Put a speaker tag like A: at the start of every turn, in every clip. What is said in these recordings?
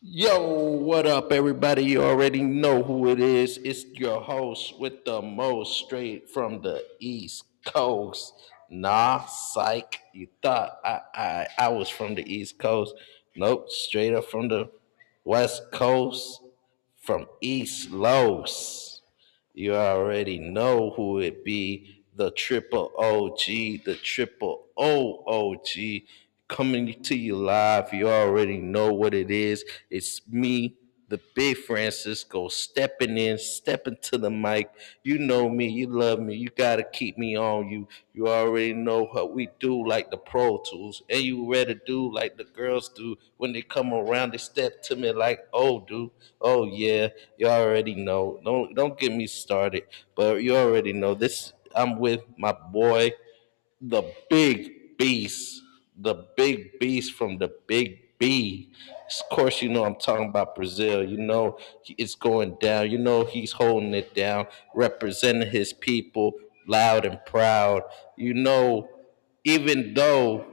A: Yo, what up, everybody? You already know who it is. It's your host with the most straight from the East Coast. Nah, psych. You thought I was from the East Coast. Nope, straight up from the West Coast, from East Los. You already know who it be. The triple OG, the triple OOG coming to you live. You already know what it is. It's me, the big Francisco, stepping in, stepping to the mic. You know me, you love me, me. You gotta keep me on. You already know what we do like the pro tools. And you ready to do like the girls do when they come around, they step to me like, oh dude, oh yeah, you already know. Don't get me started. But you already know this I'm with my boy the big beast, the big beast from the big B. Of course, you know I'm talking about Brazil. You know it's going down. You know he's holding it down, representing his people loud and proud. You know, even though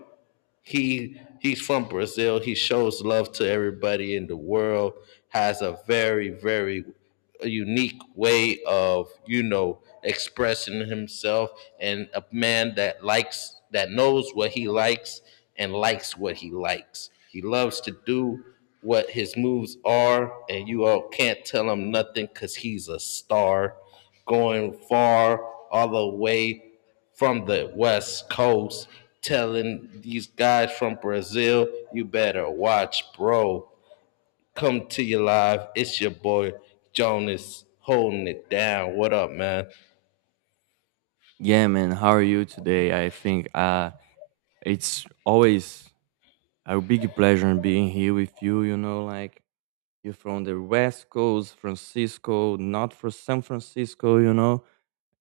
A: he's from Brazil. He shows love to everybody in the world. Has a very very unique way of expressing himself, and a man that likes that knows what he likes and likes what he likes. He loves to do what his moves are, and you all can't tell him nothing because he's a star going far all the way from the West Coast telling these guys from Brazil, you better watch, bro. Come to your live. It's your boy Jonas holding it down. What up, man?
B: Yeah, man. How are you today? I think it's always a big pleasure being here with you. You know, like you're from the West Coast, Francisco, not for San Francisco, you know,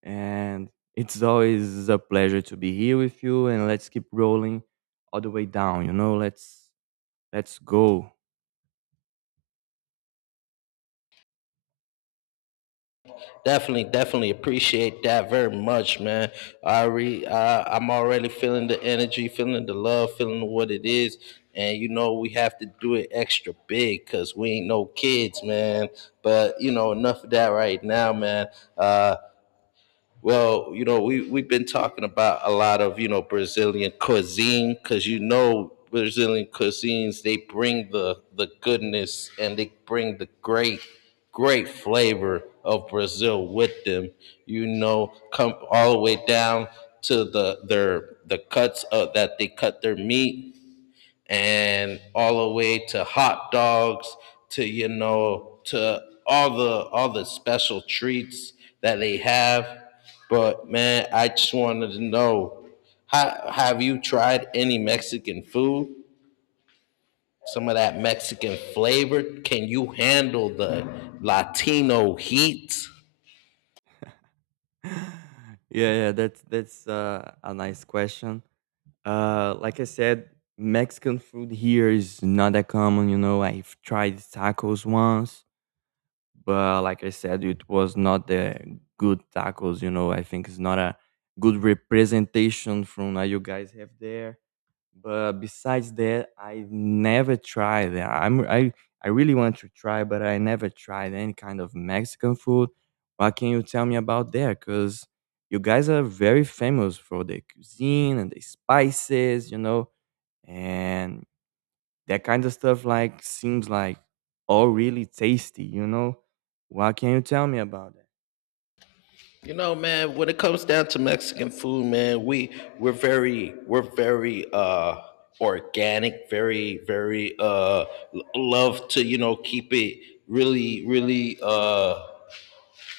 B: and it's always a pleasure to be here with you. And let's keep rolling all the way down. You know, let's go.
A: Definitely, definitely appreciate that very much, man. I'm already feeling the energy, feeling the love, feeling what it is. And you know we have to do it extra big because we ain't no kids, man. But you know enough of that right now, man. Uh, Well, you know, we've been talking about a lot of Brazilian cuisine because you know Brazilian cuisines they bring the goodness and they bring the great great flavor of Brazil with them. You know, come all the way down to the cuts of, that they cut their meat and all the way to hot dogs to you know to all the special treats that they have but man I just wanted to know have you tried any Mexican food, some of that Mexican flavor, can you handle the Latino heat?
B: Yeah. That's a nice question. Like I said, Mexican food here is not that common. You know, I've tried tacos once, but like I said, it was not the good tacos. You know, I think it's not a good representation from what you guys have there. But besides that, I never tried that. I really want to try, but I never tried any kind of Mexican food. What can you tell me about there? Because you guys are very famous for the cuisine and the spices, you know, and that kind of stuff. Like seems like all really tasty, you know. What can you tell me about that?
A: You know, man, when it comes down to Mexican food, man, we're very organic, very very love to, you know, keep it really really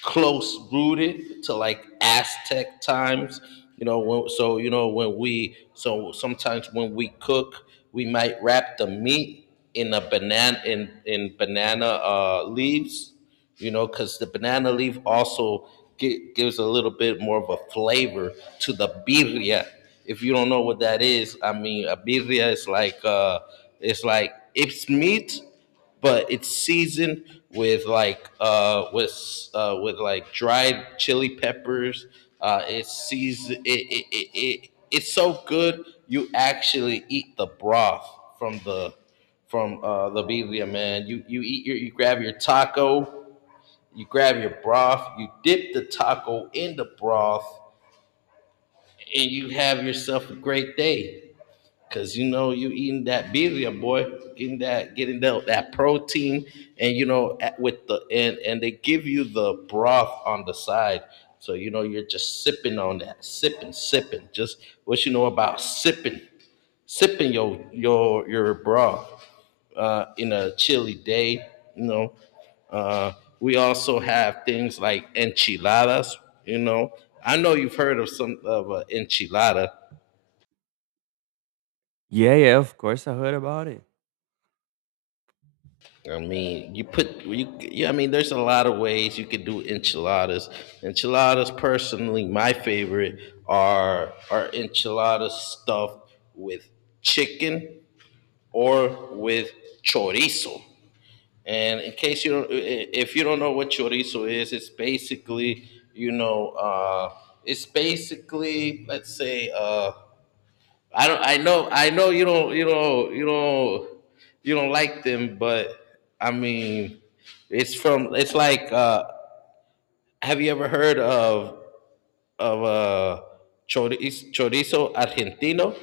A: close rooted to like Aztec times. You know, when, so you know when we so sometimes when we cook, we might wrap the meat in banana leaves. You know, because the banana leaf also gives a little bit more of a flavor to the birria. If you don't know what that is, I mean, a birria is like it's like it's meat but it's seasoned with like with like dried chili peppers. It's seasoned. It's so good you actually eat the broth from the from the birria, man. You eat your you grab your taco, you grab your broth, you dip the taco in the broth, and you have yourself a great day. Cause you know you eating that birria, boy, getting that protein, and you know at, with the and they give you the broth on the side, so you know you're just sipping on that, sipping, sipping. Just what you know about sipping, sipping your broth in a chilly day. You know, uh, we also have things like enchiladas. You know, I know you've heard of some of an enchilada.
B: Yeah, yeah, of course I heard about it.
A: I mean, you put you yeah. I mean, there's a lot of ways you could do enchiladas. Enchiladas, personally, my favorite are enchiladas stuffed with chicken or with chorizo. And in case you don't, if you don't know what chorizo is, it's basically you know, it's basically let's say I don't. I know. You don't like them, but I mean, it's from. It's like. Have you ever heard of of uh, chorizo, chorizo argentino?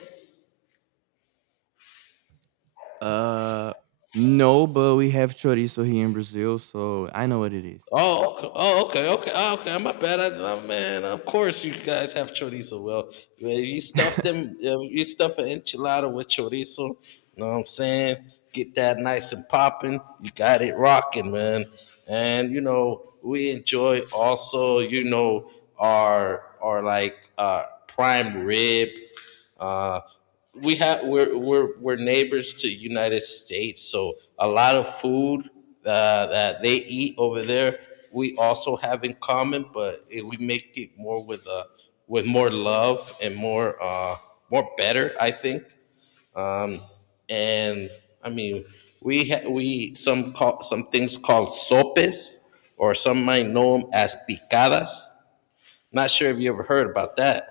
B: Uh, no, but we have chorizo here in Brazil, so I know what it is.
A: Oh, okay. Oh, okay, oh, okay. My bad. Oh, man, of course you guys have chorizo. Well, if you stuff them, if you stuff an enchilada with chorizo. Know what I'm saying? Get that nice and popping. You got it rocking, man. And you know we enjoy also, you know, our like prime rib. Uh, we have we're neighbors to United States, so a lot of food that they eat over there we also have in common, but we make it more with more love and more more better, I think. Um, and I mean, we eat some call, some things called sopes, or some might know them as picadas. Not sure if you ever heard about that.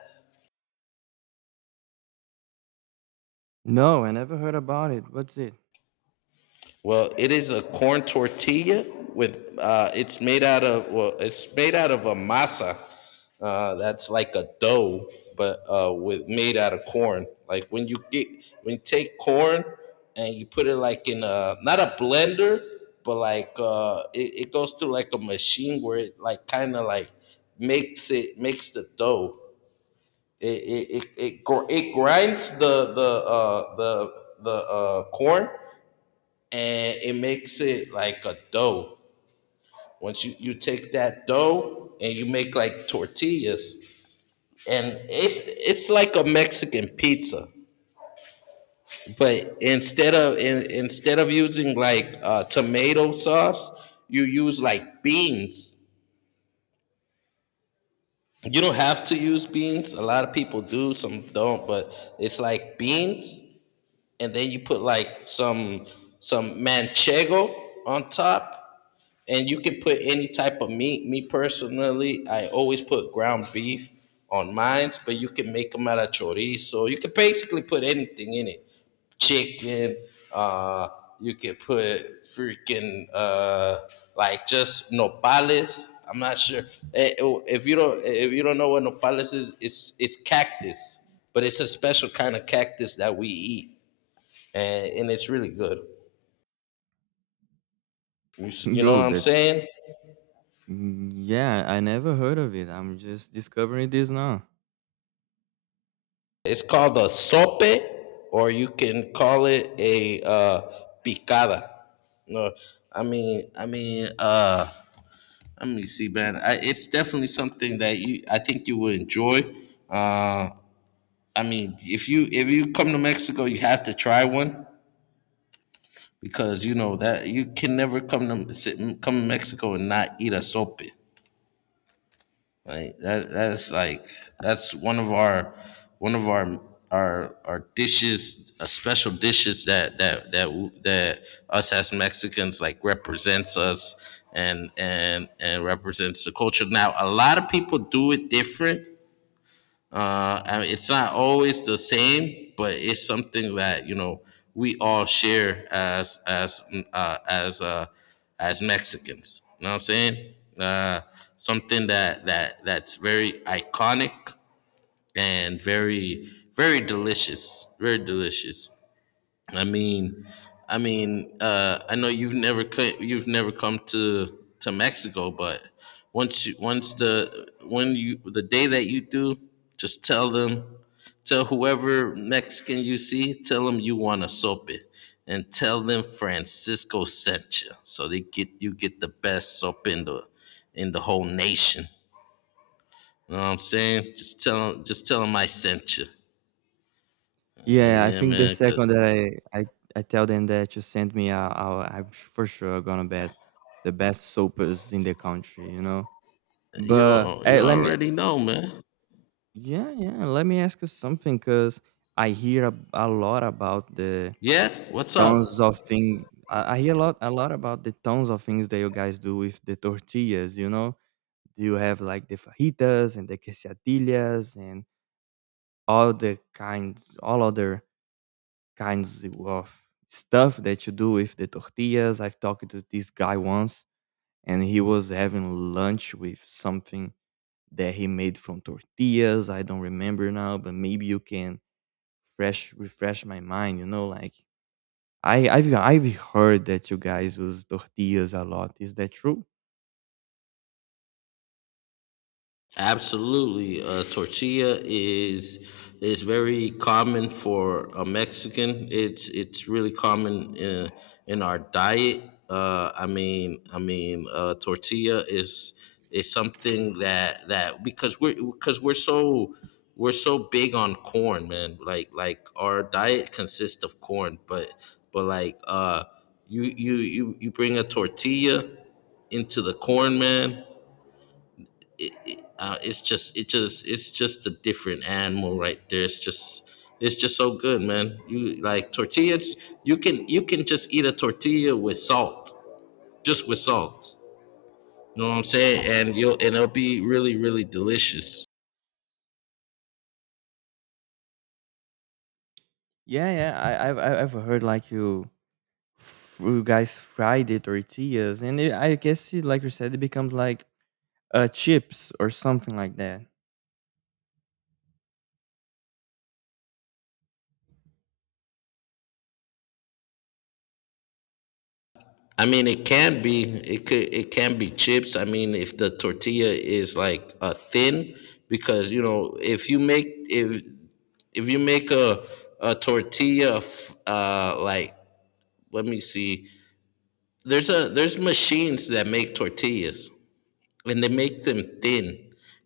B: No, I never heard about it. What's it?
A: Well, it is a corn tortilla with it's made out of well, it's made out of a masa. That's like a dough, but with made out of corn. Like when you get when you take corn and you put it like in a not a blender, but like it goes through like a machine where it like kind of like makes it makes the dough. It grinds the corn and it makes it like a dough. Once you take that dough and you make like tortillas, and it's like a Mexican pizza, but instead of using like tomato sauce, you use like beans. You don't have to use beans. A lot of people do, some don't, but it's like beans, and then you put like some manchego on top. And you can put any type of meat. Me personally, I always put ground beef on mine, but you can make them out of chorizo. You can basically put anything in it. Chicken, uh, you can put freaking like just nopales. I'm not sure. Oh, if you don't eh, if you don't know what nopales is, it's cactus. But it's a special kind of cactus that we eat. And it's really good. You know
B: No,
A: what I'm
B: that's
A: saying?
B: mm, yeah, I never heard of it. I'm just discovering this now.
A: It's called a sope, or you can call it a picada. No, I mean, I mean, uh, let me see, man. It's definitely something that I think you would enjoy. Uh, I mean, if you come to Mexico, you have to try one because you know that you can never come to come to Mexico and not eat a sope, right? That that's one of our our dishes, special dishes that us as Mexicans like represents us and and represents the culture. Now, a lot of people do it different, I mean, it's not always the same, but it's something that you know we all share as as Mexicans. You know what I'm saying? Something that's very iconic and very very delicious, very delicious. I mean, I know you've never co- you've never come to Mexico, but once you once the when you the day that you do, just tell them, tell whoever Mexican you see, tell them you want a sope, and tell them Francisco sent you, so they get you get the best sope in the whole nation. You know what I'm saying? Just tell them I sent you.
B: Yeah, I
A: Yeah,
B: think the
A: man. 'Cause
B: second that I tell them that you sent me, I for sure gonna bet the best soapers in the country, you know. But
A: you you already know, man.
B: let me ask you something because I hear a lot about the
A: Yeah, what's
B: tons of
A: up?
B: thing. I hear a lot about the tons of things that you guys do with the tortillas, you know. You have like the fajitas and the quesadillas and all the kinds, all other kinds of stuff that you do with the tortillas. I've talked to this guy once, and he was having lunch with something that he made from tortillas. I don't remember now, but maybe you can fresh refresh my mind. You know, like I've heard that you guys use tortillas a lot. Is that true?
A: Absolutely. Tortilla is very common for a Mexican. It's really common in our diet. Tortilla is something that that because we're so big on corn, man. Like our diet consists of corn, but like you you bring a tortilla into the corn, man, it's just it just it's just a different animal right there. It's just so good, man. You like tortillas? You can just eat a tortilla with salt, just with salt. You know what I'm saying? And you'll and it'll be really really delicious.
B: Yeah, yeah. I I've heard like you guys fried it or tortillas, and it, I guess it, like you said, it becomes like chips or something like that.
A: I mean, it can be chips. I mean, if the tortilla is like thin, because you know if you make if you make a tortilla like let me see there's a there's machines that make tortillas and they make them thin.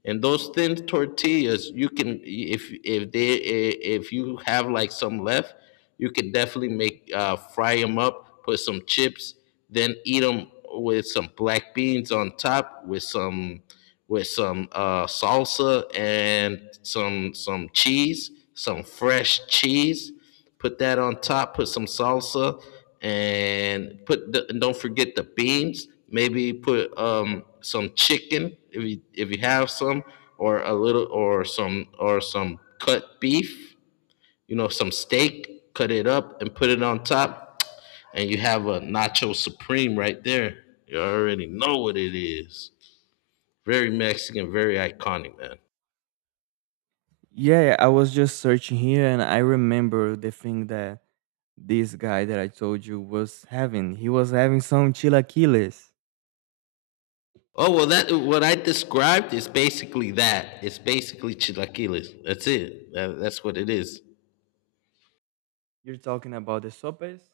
A: And those thin tortillas you can, if they, if you have like some left, you can definitely make fry them up, put some chips, then eat them with some black beans on top, with some, with some salsa, and some cheese, some fresh cheese. Put that on top. Put some salsa, and and don't forget the beans. Maybe put some chicken if you have some, or a little, or some, or some cut beef. You know, some steak. Cut it up and put it on top, and you have a nacho supreme right there. You already know what it is. Very Mexican, very iconic, man.
B: Yeah, yeah, I was just searching here, and I remember the thing that this guy that I told you was having. He was having some chilaquiles.
A: Oh well, that what I described is basically that. It's basically chilaquiles. That's it. That's what it is.
B: You're talking about the sopes?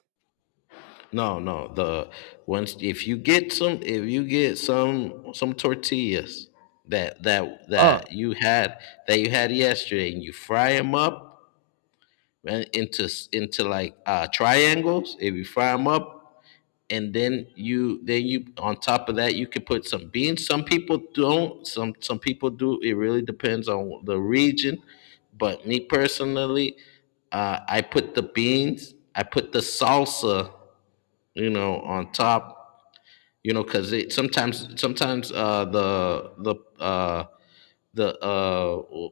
A: No, no. The, once if you get some, if you get some tortillas that that
B: Oh,
A: that you had, that you had yesterday, and you fry them up and into like triangles. If you fry them up, and then you on top of that you could put some beans. Some people don't, some people do. It really depends on the region, but me personally, I put the beans, I put the salsa, you know, on top. You know, because it, sometimes the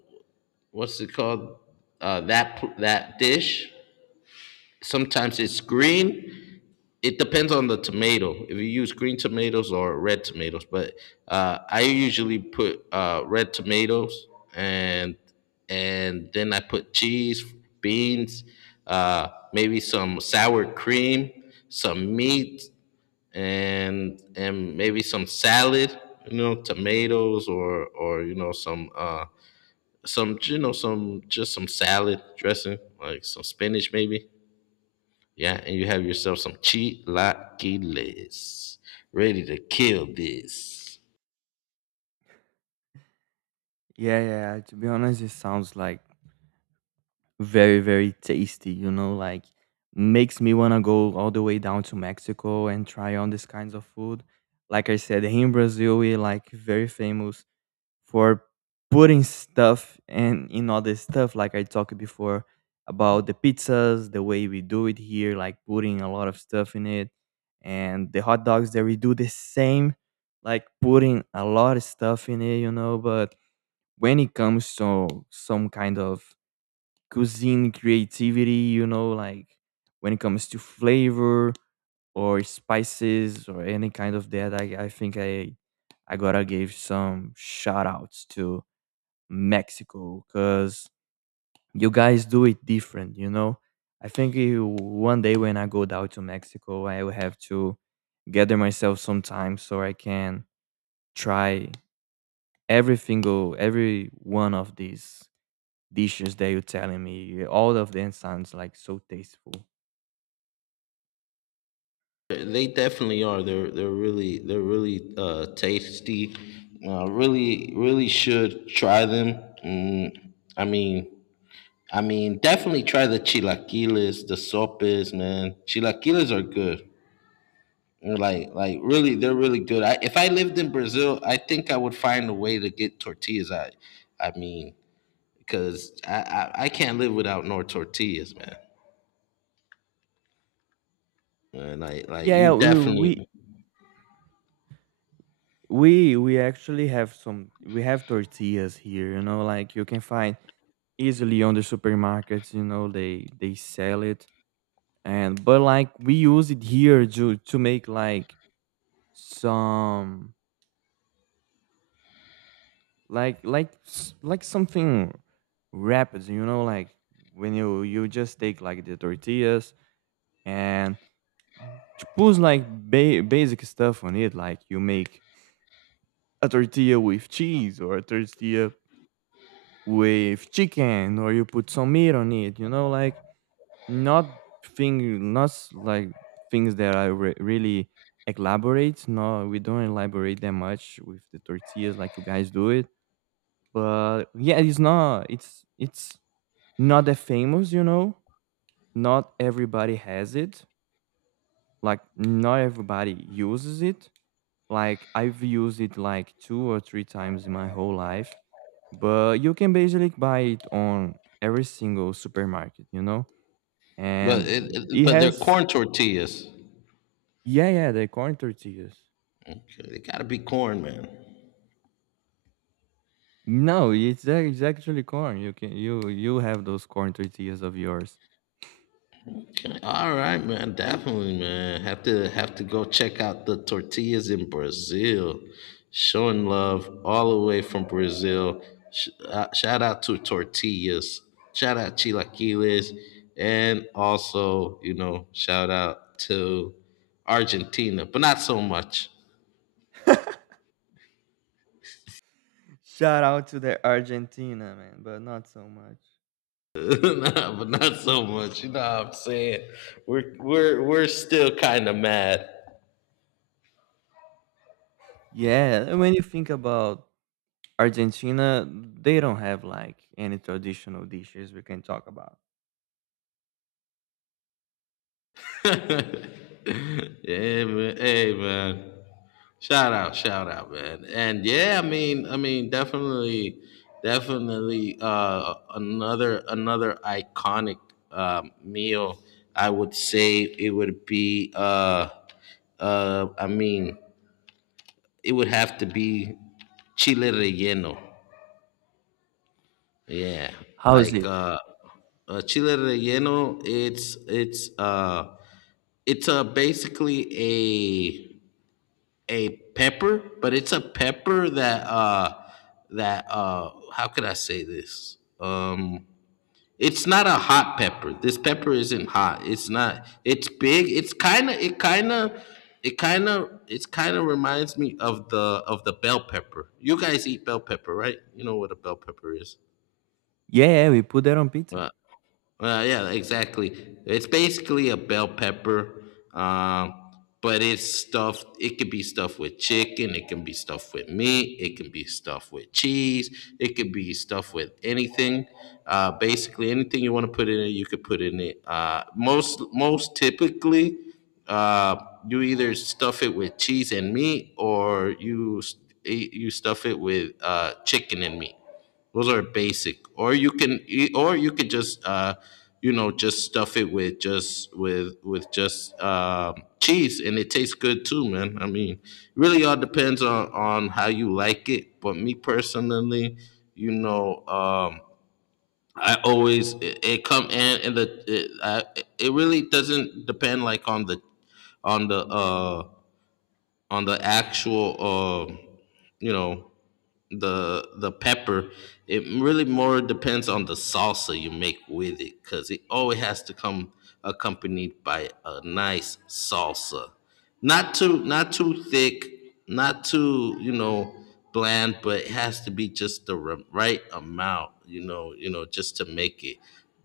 A: what's it called, that that dish, sometimes it's green. It depends on the tomato, if you use green tomatoes or red tomatoes. But I usually put red tomatoes, and and then I put cheese, beans, uh, maybe some sour cream, some meat, and maybe some salad, you know, tomatoes, or you know, some you know, some, just some salad dressing, like some spinach maybe. Yeah, and you have yourself some chilaquiles, ready to kill this.
B: yeah, yeah. To be honest, it sounds like very, very tasty, you know, like makes me wanna go all the way down to Mexico and try on these kinds of food. Like I said, here in Brazil, we like very famous for putting stuff and in all this stuff, like I talked before about the pizzas, the way we do it here, like putting a lot of stuff in it. And the hot dogs that we do the same, like putting a lot of stuff in it, you know, but when it comes to some kind of cuisine creativity, you know, like when it comes to flavor or spices or any kind of that. I think I gotta give some shout outs to Mexico because you guys do it different, you know. I think you- one day when I go down to Mexico, I will have to gather myself some time so I can try every single, every one of these dishes that you're telling me. All of them sounds like so tasteful.
A: They definitely are. They're really tasty. Really really should try them. I mean, definitely try the chilaquiles, the sopes, man. Chilaquiles are good. And like really, they're really good. If I lived in Brazil, I think I would find a way to get tortillas. I mean, cause I can't live without no tortillas, man. Like
B: Yeah,
A: you
B: yeah,
A: definitely,
B: we actually have some. We have tortillas here. You know, like you can find easily on the supermarkets. You know, they sell it, and but like we use it here to make like some like something wrapped. You know, like when you just take like the tortillas and she puts like basic stuff on it, like you make a tortilla with cheese or a tortilla with chicken, or you put some meat on it. You know, like not thing, not s- like things that really elaborate. No, we don't elaborate that much with the tortillas like you guys do it. But yeah, it's not. It's not that famous. You know, not everybody has it. Like not everybody uses it. Like I've used it like two or three times in my whole life, but you can basically buy it on every single supermarket, you know?
A: but
B: And it
A: but they're
B: has
A: corn tortillas.
B: yeah, yeah, the corn tortillas.
A: Okay, they gotta be corn, man.
B: No, it's actually corn. You you have those corn tortillas of yours.
A: Okay, all right, man. Definitely, man. Have to, have to go check out the tortillas in Brazil. Showing love all the way from Brazil. Shout out to tortillas. Shout out chilaquiles, and also you know, shout out to Argentina, but not so much.
B: Shout out to the Argentina, man, but not so much.
A: Nah, but not so much. You know what I'm saying? We're still kind of mad.
B: Yeah, and when you think about Argentina, they don't have like any traditional dishes we can talk about.
A: Yeah, man. Hey, man. Shout out, man. And yeah, I mean, definitely, definitely, another, another iconic meal. I would say it would be. Uh, I mean, it would have to be chile relleno. Yeah,
B: How is
A: like
B: it?
A: chile relleno. It's basically a pepper, but it's a pepper that how could I say this? It's not a hot pepper. This pepper isn't hot. It's not. It's big. It's kind of. It kind of. It kind of. It's kind of reminds me of the, of the bell pepper. You guys eat bell pepper, right? You know what a bell pepper is.
B: Yeah, yeah, we put that on pizza.
A: Uh, yeah, exactly. It's basically a bell pepper, um, but it's stuffed. It could be stuffed with chicken. It can be stuffed with meat. It can be stuffed with cheese. It could be stuffed with anything. Basically, anything you want to put in it, you could put in it. Most typically, uh, you either stuff it with cheese and meat, or you stuff it with chicken and meat. Those are basic, or you can, or you could just, you know, just stuff it with just cheese, and it tastes good too, man. I mean, really, all depends on how you like it. But me personally, you know, I always it, it come and the it, I, it really doesn't depend like on the, on the uh on the actual you know, the pepper. It really more depends on the salsa you make with it, because it always has to come accompanied by a nice salsa. Not too, not too thick, not too you know, bland, but it has to be just the right amount, you know, you know, just to make it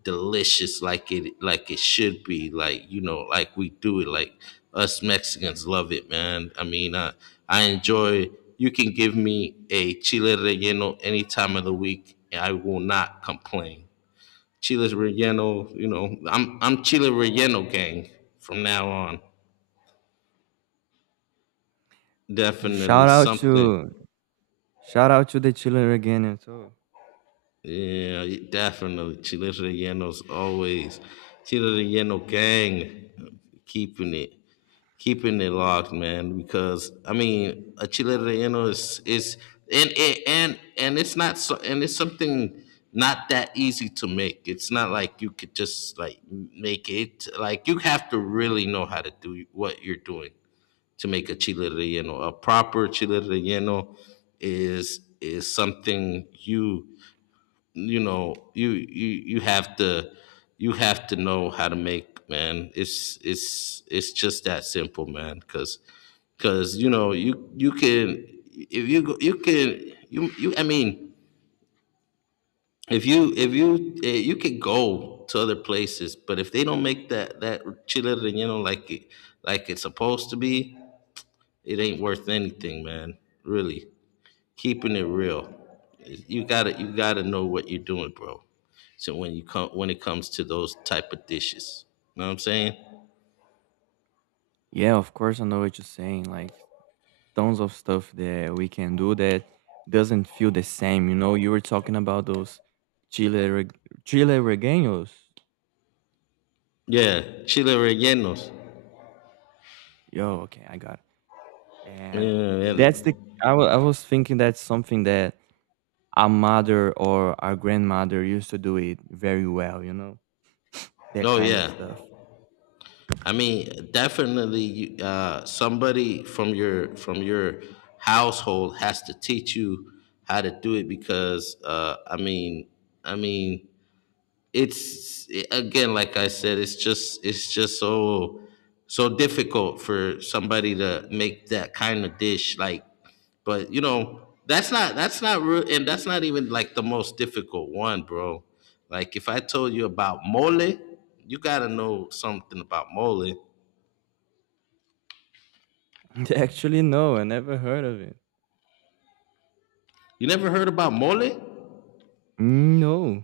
A: delicious like it, like it should be, like you know, like we do it, like us Mexicans love it, man. I mean I enjoy. You can give me a chile relleno any time of the week, and I will not complain. Chile relleno, you know, I'm chile relleno gang from now on.
B: S
A: Definitely
B: Shout out to
A: something.
B: shout out to the chiller again, and so
A: Yeah, definitely chile relleno's always. Chile relleno gang, keeping it, keeping it locked, man. Because I mean, a chile relleno is and it's not so, and it's something not that easy to make. It's not like you could just like make it. Like you have to really know how to do what you're doing to make a chile relleno. A proper chile relleno is something you know you you you have to, you have to know how to make, man. It's just that simple, man, because you know, you can if you can, you I mean, if you you can go to other places, but if they don't make that, that chile relleno like it, like it's supposed to be, it ain't worth anything, man. Really, keeping it real. You gotta, you gotta know what you're doing, bro. So when you come, when it comes to those type of dishes, know what I'm saying?
B: yeah, of course, I know what you're saying, like, tons of stuff that we can do that doesn't feel the same, you know? You were talking about those chile reg chile rellenos.
A: Yeah, chile rellenos.
B: Yo, okay, I got it, and
A: Yeah, yeah.
B: that's the I was thinking that's something that our mother or our grandmother used to do it very well, you know? That
A: Oh
B: kind of
A: yeah.
B: stuff.
A: I mean, definitely, somebody from your, from your household has to teach you how to do it, because I mean, it's again, like I said, it's just, it's just so so difficult for somebody to make that kind of dish. Like, but you know, that's not, that's not real, and that's not even like the most difficult one, bro. Like if I told you about mole, you gotta know something about mole.
B: actually, no, I never heard of it.
A: You never heard about mole.
B: No.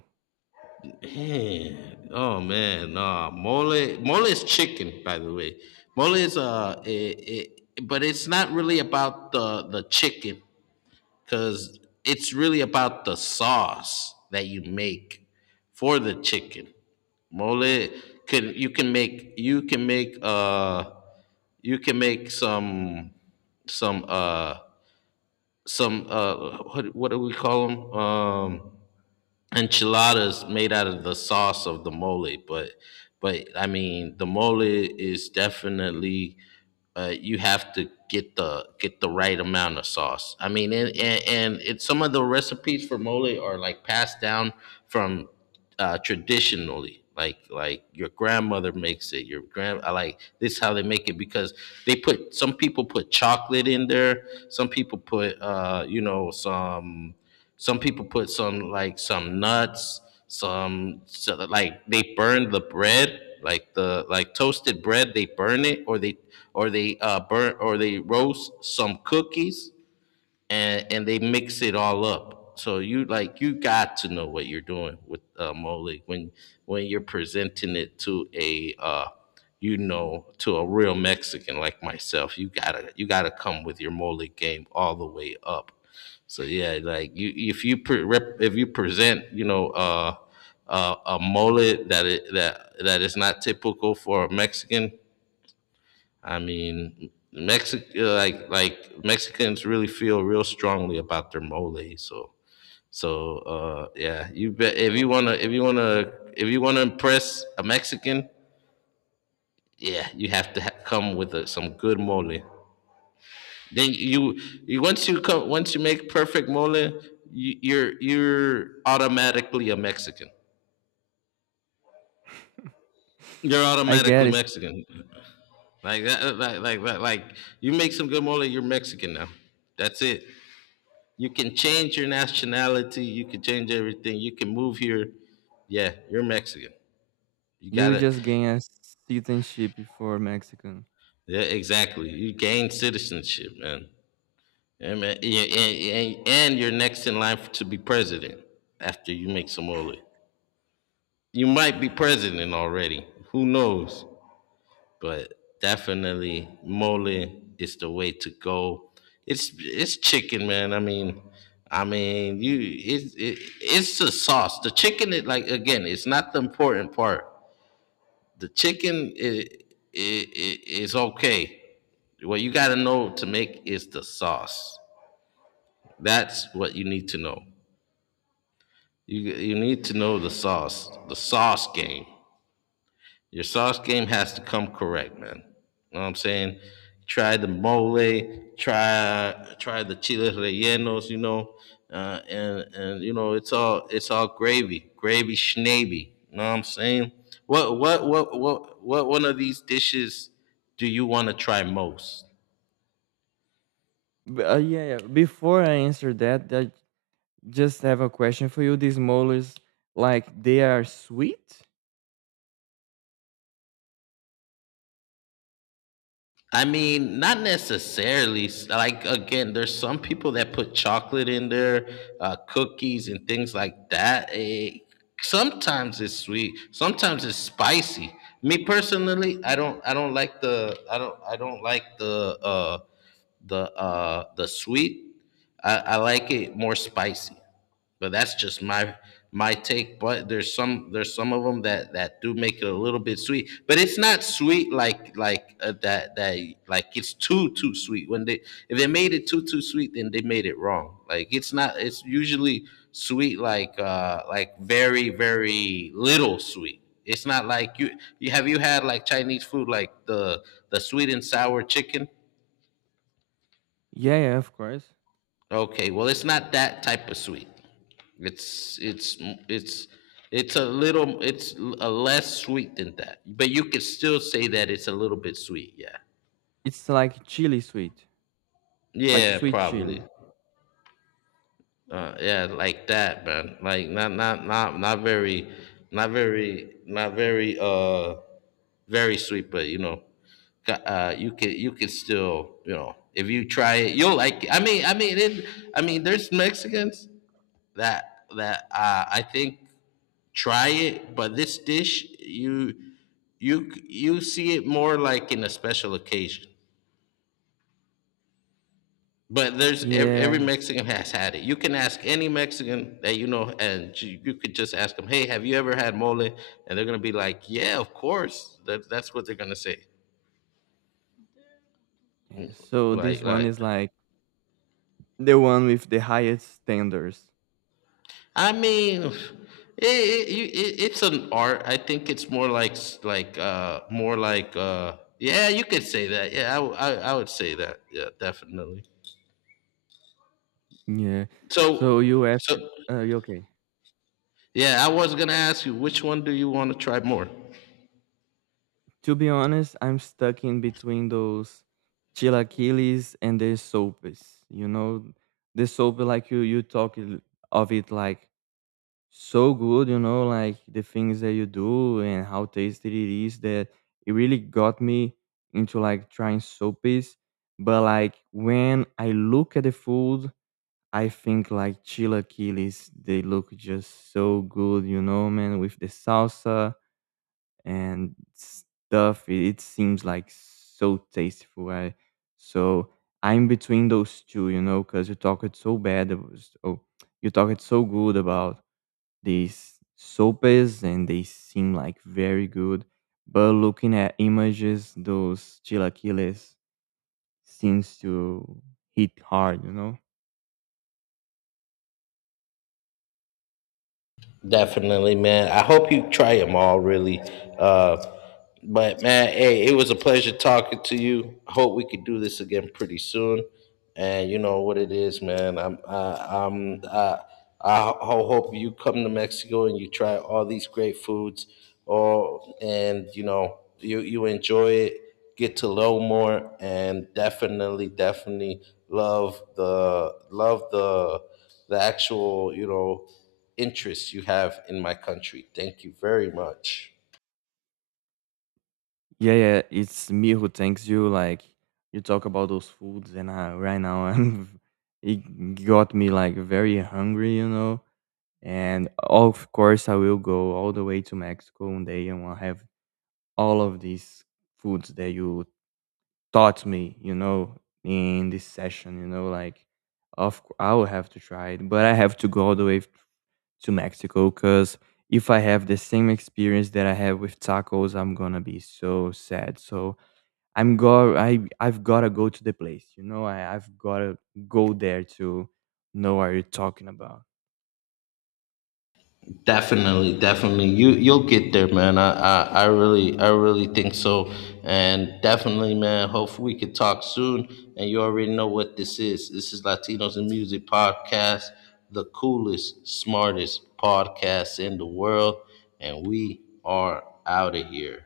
A: Damn. Oh man, nah. Mole, mole is chicken, by the way. Mole is but it's not really about the chicken, because it's really about the sauce that you make for the chicken. Mole, can you can make, you can make some, some uh some what do we call them, enchiladas, made out of the sauce of the mole. But I mean, the mole is definitely, you have to get the, get the right amount of sauce. I mean, and it's, some of the recipes for mole are like passed down from, traditionally. Like your grandmother makes it. Your grand I Like this is how they make it. Because they put, some people put chocolate in there. Some people put you know, some people put some, like some nuts, some, so that, like they burn the bread, like the, like toasted bread, they burn it, or they, or they burn, or they roast some cookies, and they mix it all up. So you, like, you got to know what you're doing with mole, when you're presenting it to a you know, to a real Mexican like myself. You gotta, you gotta come with your mole game all the way up. So yeah, like you, if you present, you know, a mole that it, that that is not typical for a Mexican. I mean, Mexic like Mexicans really feel real strongly about their mole. So so yeah, you bet, if you wanna, if you wanna, if you wanna impress a Mexican, yeah, you have to come with a, some good mole. Then you once you come, once you make perfect mole, you, you're automatically a Mexican. You're
B: I get
A: automatically
B: it.
A: Mexican. Like that, like that, like you make some good mole, you're Mexican now. That's it. You can change your nationality. You can change everything. You can move here. Yeah, you're Mexican. You
B: You
A: gotta.
B: just gained a citizenship before Mexican.
A: Yeah, exactly. You gain citizenship, man. Yeah, man. Yeah, and, and you're next in line to be president after you make some Somali. You might be president already. Who knows? But definitely, mole is the way to go. It's chicken, man. I mean, you it it, it's the sauce. The chicken is, like, again, it's not the important part. The chicken is okay. What you got to know to make is the sauce. That's what you need to know. You need to know the sauce game. Your sauce game has to come correct, man. You know what I'm saying? Try the mole, try the chiles rellenos, you know, and you know it's all gravy, gravy schnavy. You know what I'm saying? What one of these dishes do you want to try most?
B: But yeah, yeah. Before I answer that, I just have a question for you. These molars, like they are sweet?
A: I mean, not necessarily. Like again, there's some people that put chocolate in there, cookies and things like that. Sometimes it's sweet, sometimes it's spicy. Me personally, I don't like the, I don't like the, the sweet. I like it more spicy, but that's just my my take. But there's some of them that that do make it a little bit sweet, but it's not sweet like that that like it's too sweet. When they, if they made it too sweet, then they made it wrong. Like it's not, it's usually sweet like, like very little sweet. It's not like you have you had like Chinese food, like the sweet and sour chicken.
B: Yeah, yeah, of course.
A: Okay, well, it's not that type of sweet. It's, it's, it's, it's a little, it's a less sweet than that. But you could still say that it's a little bit sweet, yeah.
B: It's like chili sweet, like
A: Yeah,
B: sweet
A: probably.
B: chili.
A: Yeah, like that, man. Like not very, not very, very sweet. But you know, you can still, you know, if you try it, you'll like it. I mean, there's Mexicans that I think try it, but this dish you, you see it more like in a special occasion. But there's every
B: Yeah.
A: Mexican has had it. You can ask any Mexican that you know, and you could just ask them, "Hey, have you ever had mole?" And they're gonna be like, "Yeah, of course." That's what they're gonna say.
B: Yeah. So this
A: Like
B: one
A: like,
B: is like the one with the highest standards.
A: I mean, it it's an art. I think it's more like, more like, yeah, you could say that. Yeah, I would say that. Yeah, definitely.
B: Yeah. So
A: So,
B: you asked,
A: so
B: you okay?
A: yeah, I was gonna ask you, which one do you want to try more?
B: To be honest, I'm stuck in between those chilaquiles and the sopes. You know, the soap like you talk it- of it like so good. You know, like the things that you do and how tasty it is. That it really got me into like trying sopes. But like when I look at the food, I think like chilaquiles. They look just so good. You know, man, with the salsa and stuff. It seems like so tasteful. I, so I'm between those two, you know, because you talk it so bad. So you talk it so good about these sopes, and they seem like very good. But looking at images, those chilaquiles seems to hit hard, you know.
A: Definitely, man. I hope you try them all, really. Uh, but man, hey, it was a pleasure talking to you. I hope we could do this again pretty soon. And you know what it is, man. I hope you come to Mexico and you try all these great foods, or and you know you, you enjoy it, get to know more, and definitely love the the actual, you know, interests you have in my country. Thank you very much.
B: Yeah, yeah, it's me who thanks you. Like you talk about those foods, and right now I'm it got me like very hungry, you know. And of course, I will go all the way to Mexico one day, and I'll have all of these foods that you taught me, you know, in this session, you know. Like, I will have to try it, but I have to go all the way to Mexico because if I have the same experience that I have with tacos, I'm gonna be so sad. So. I've gotta go to the place, you know. I I've gotta go there to know what you're talking about.
A: Definitely. You'll get there, man. I really think so. And definitely, man, hopefully we could talk soon. And you already know what this is. This is Latinos in Music Podcast, the coolest, smartest podcast in the world. And we are out of here.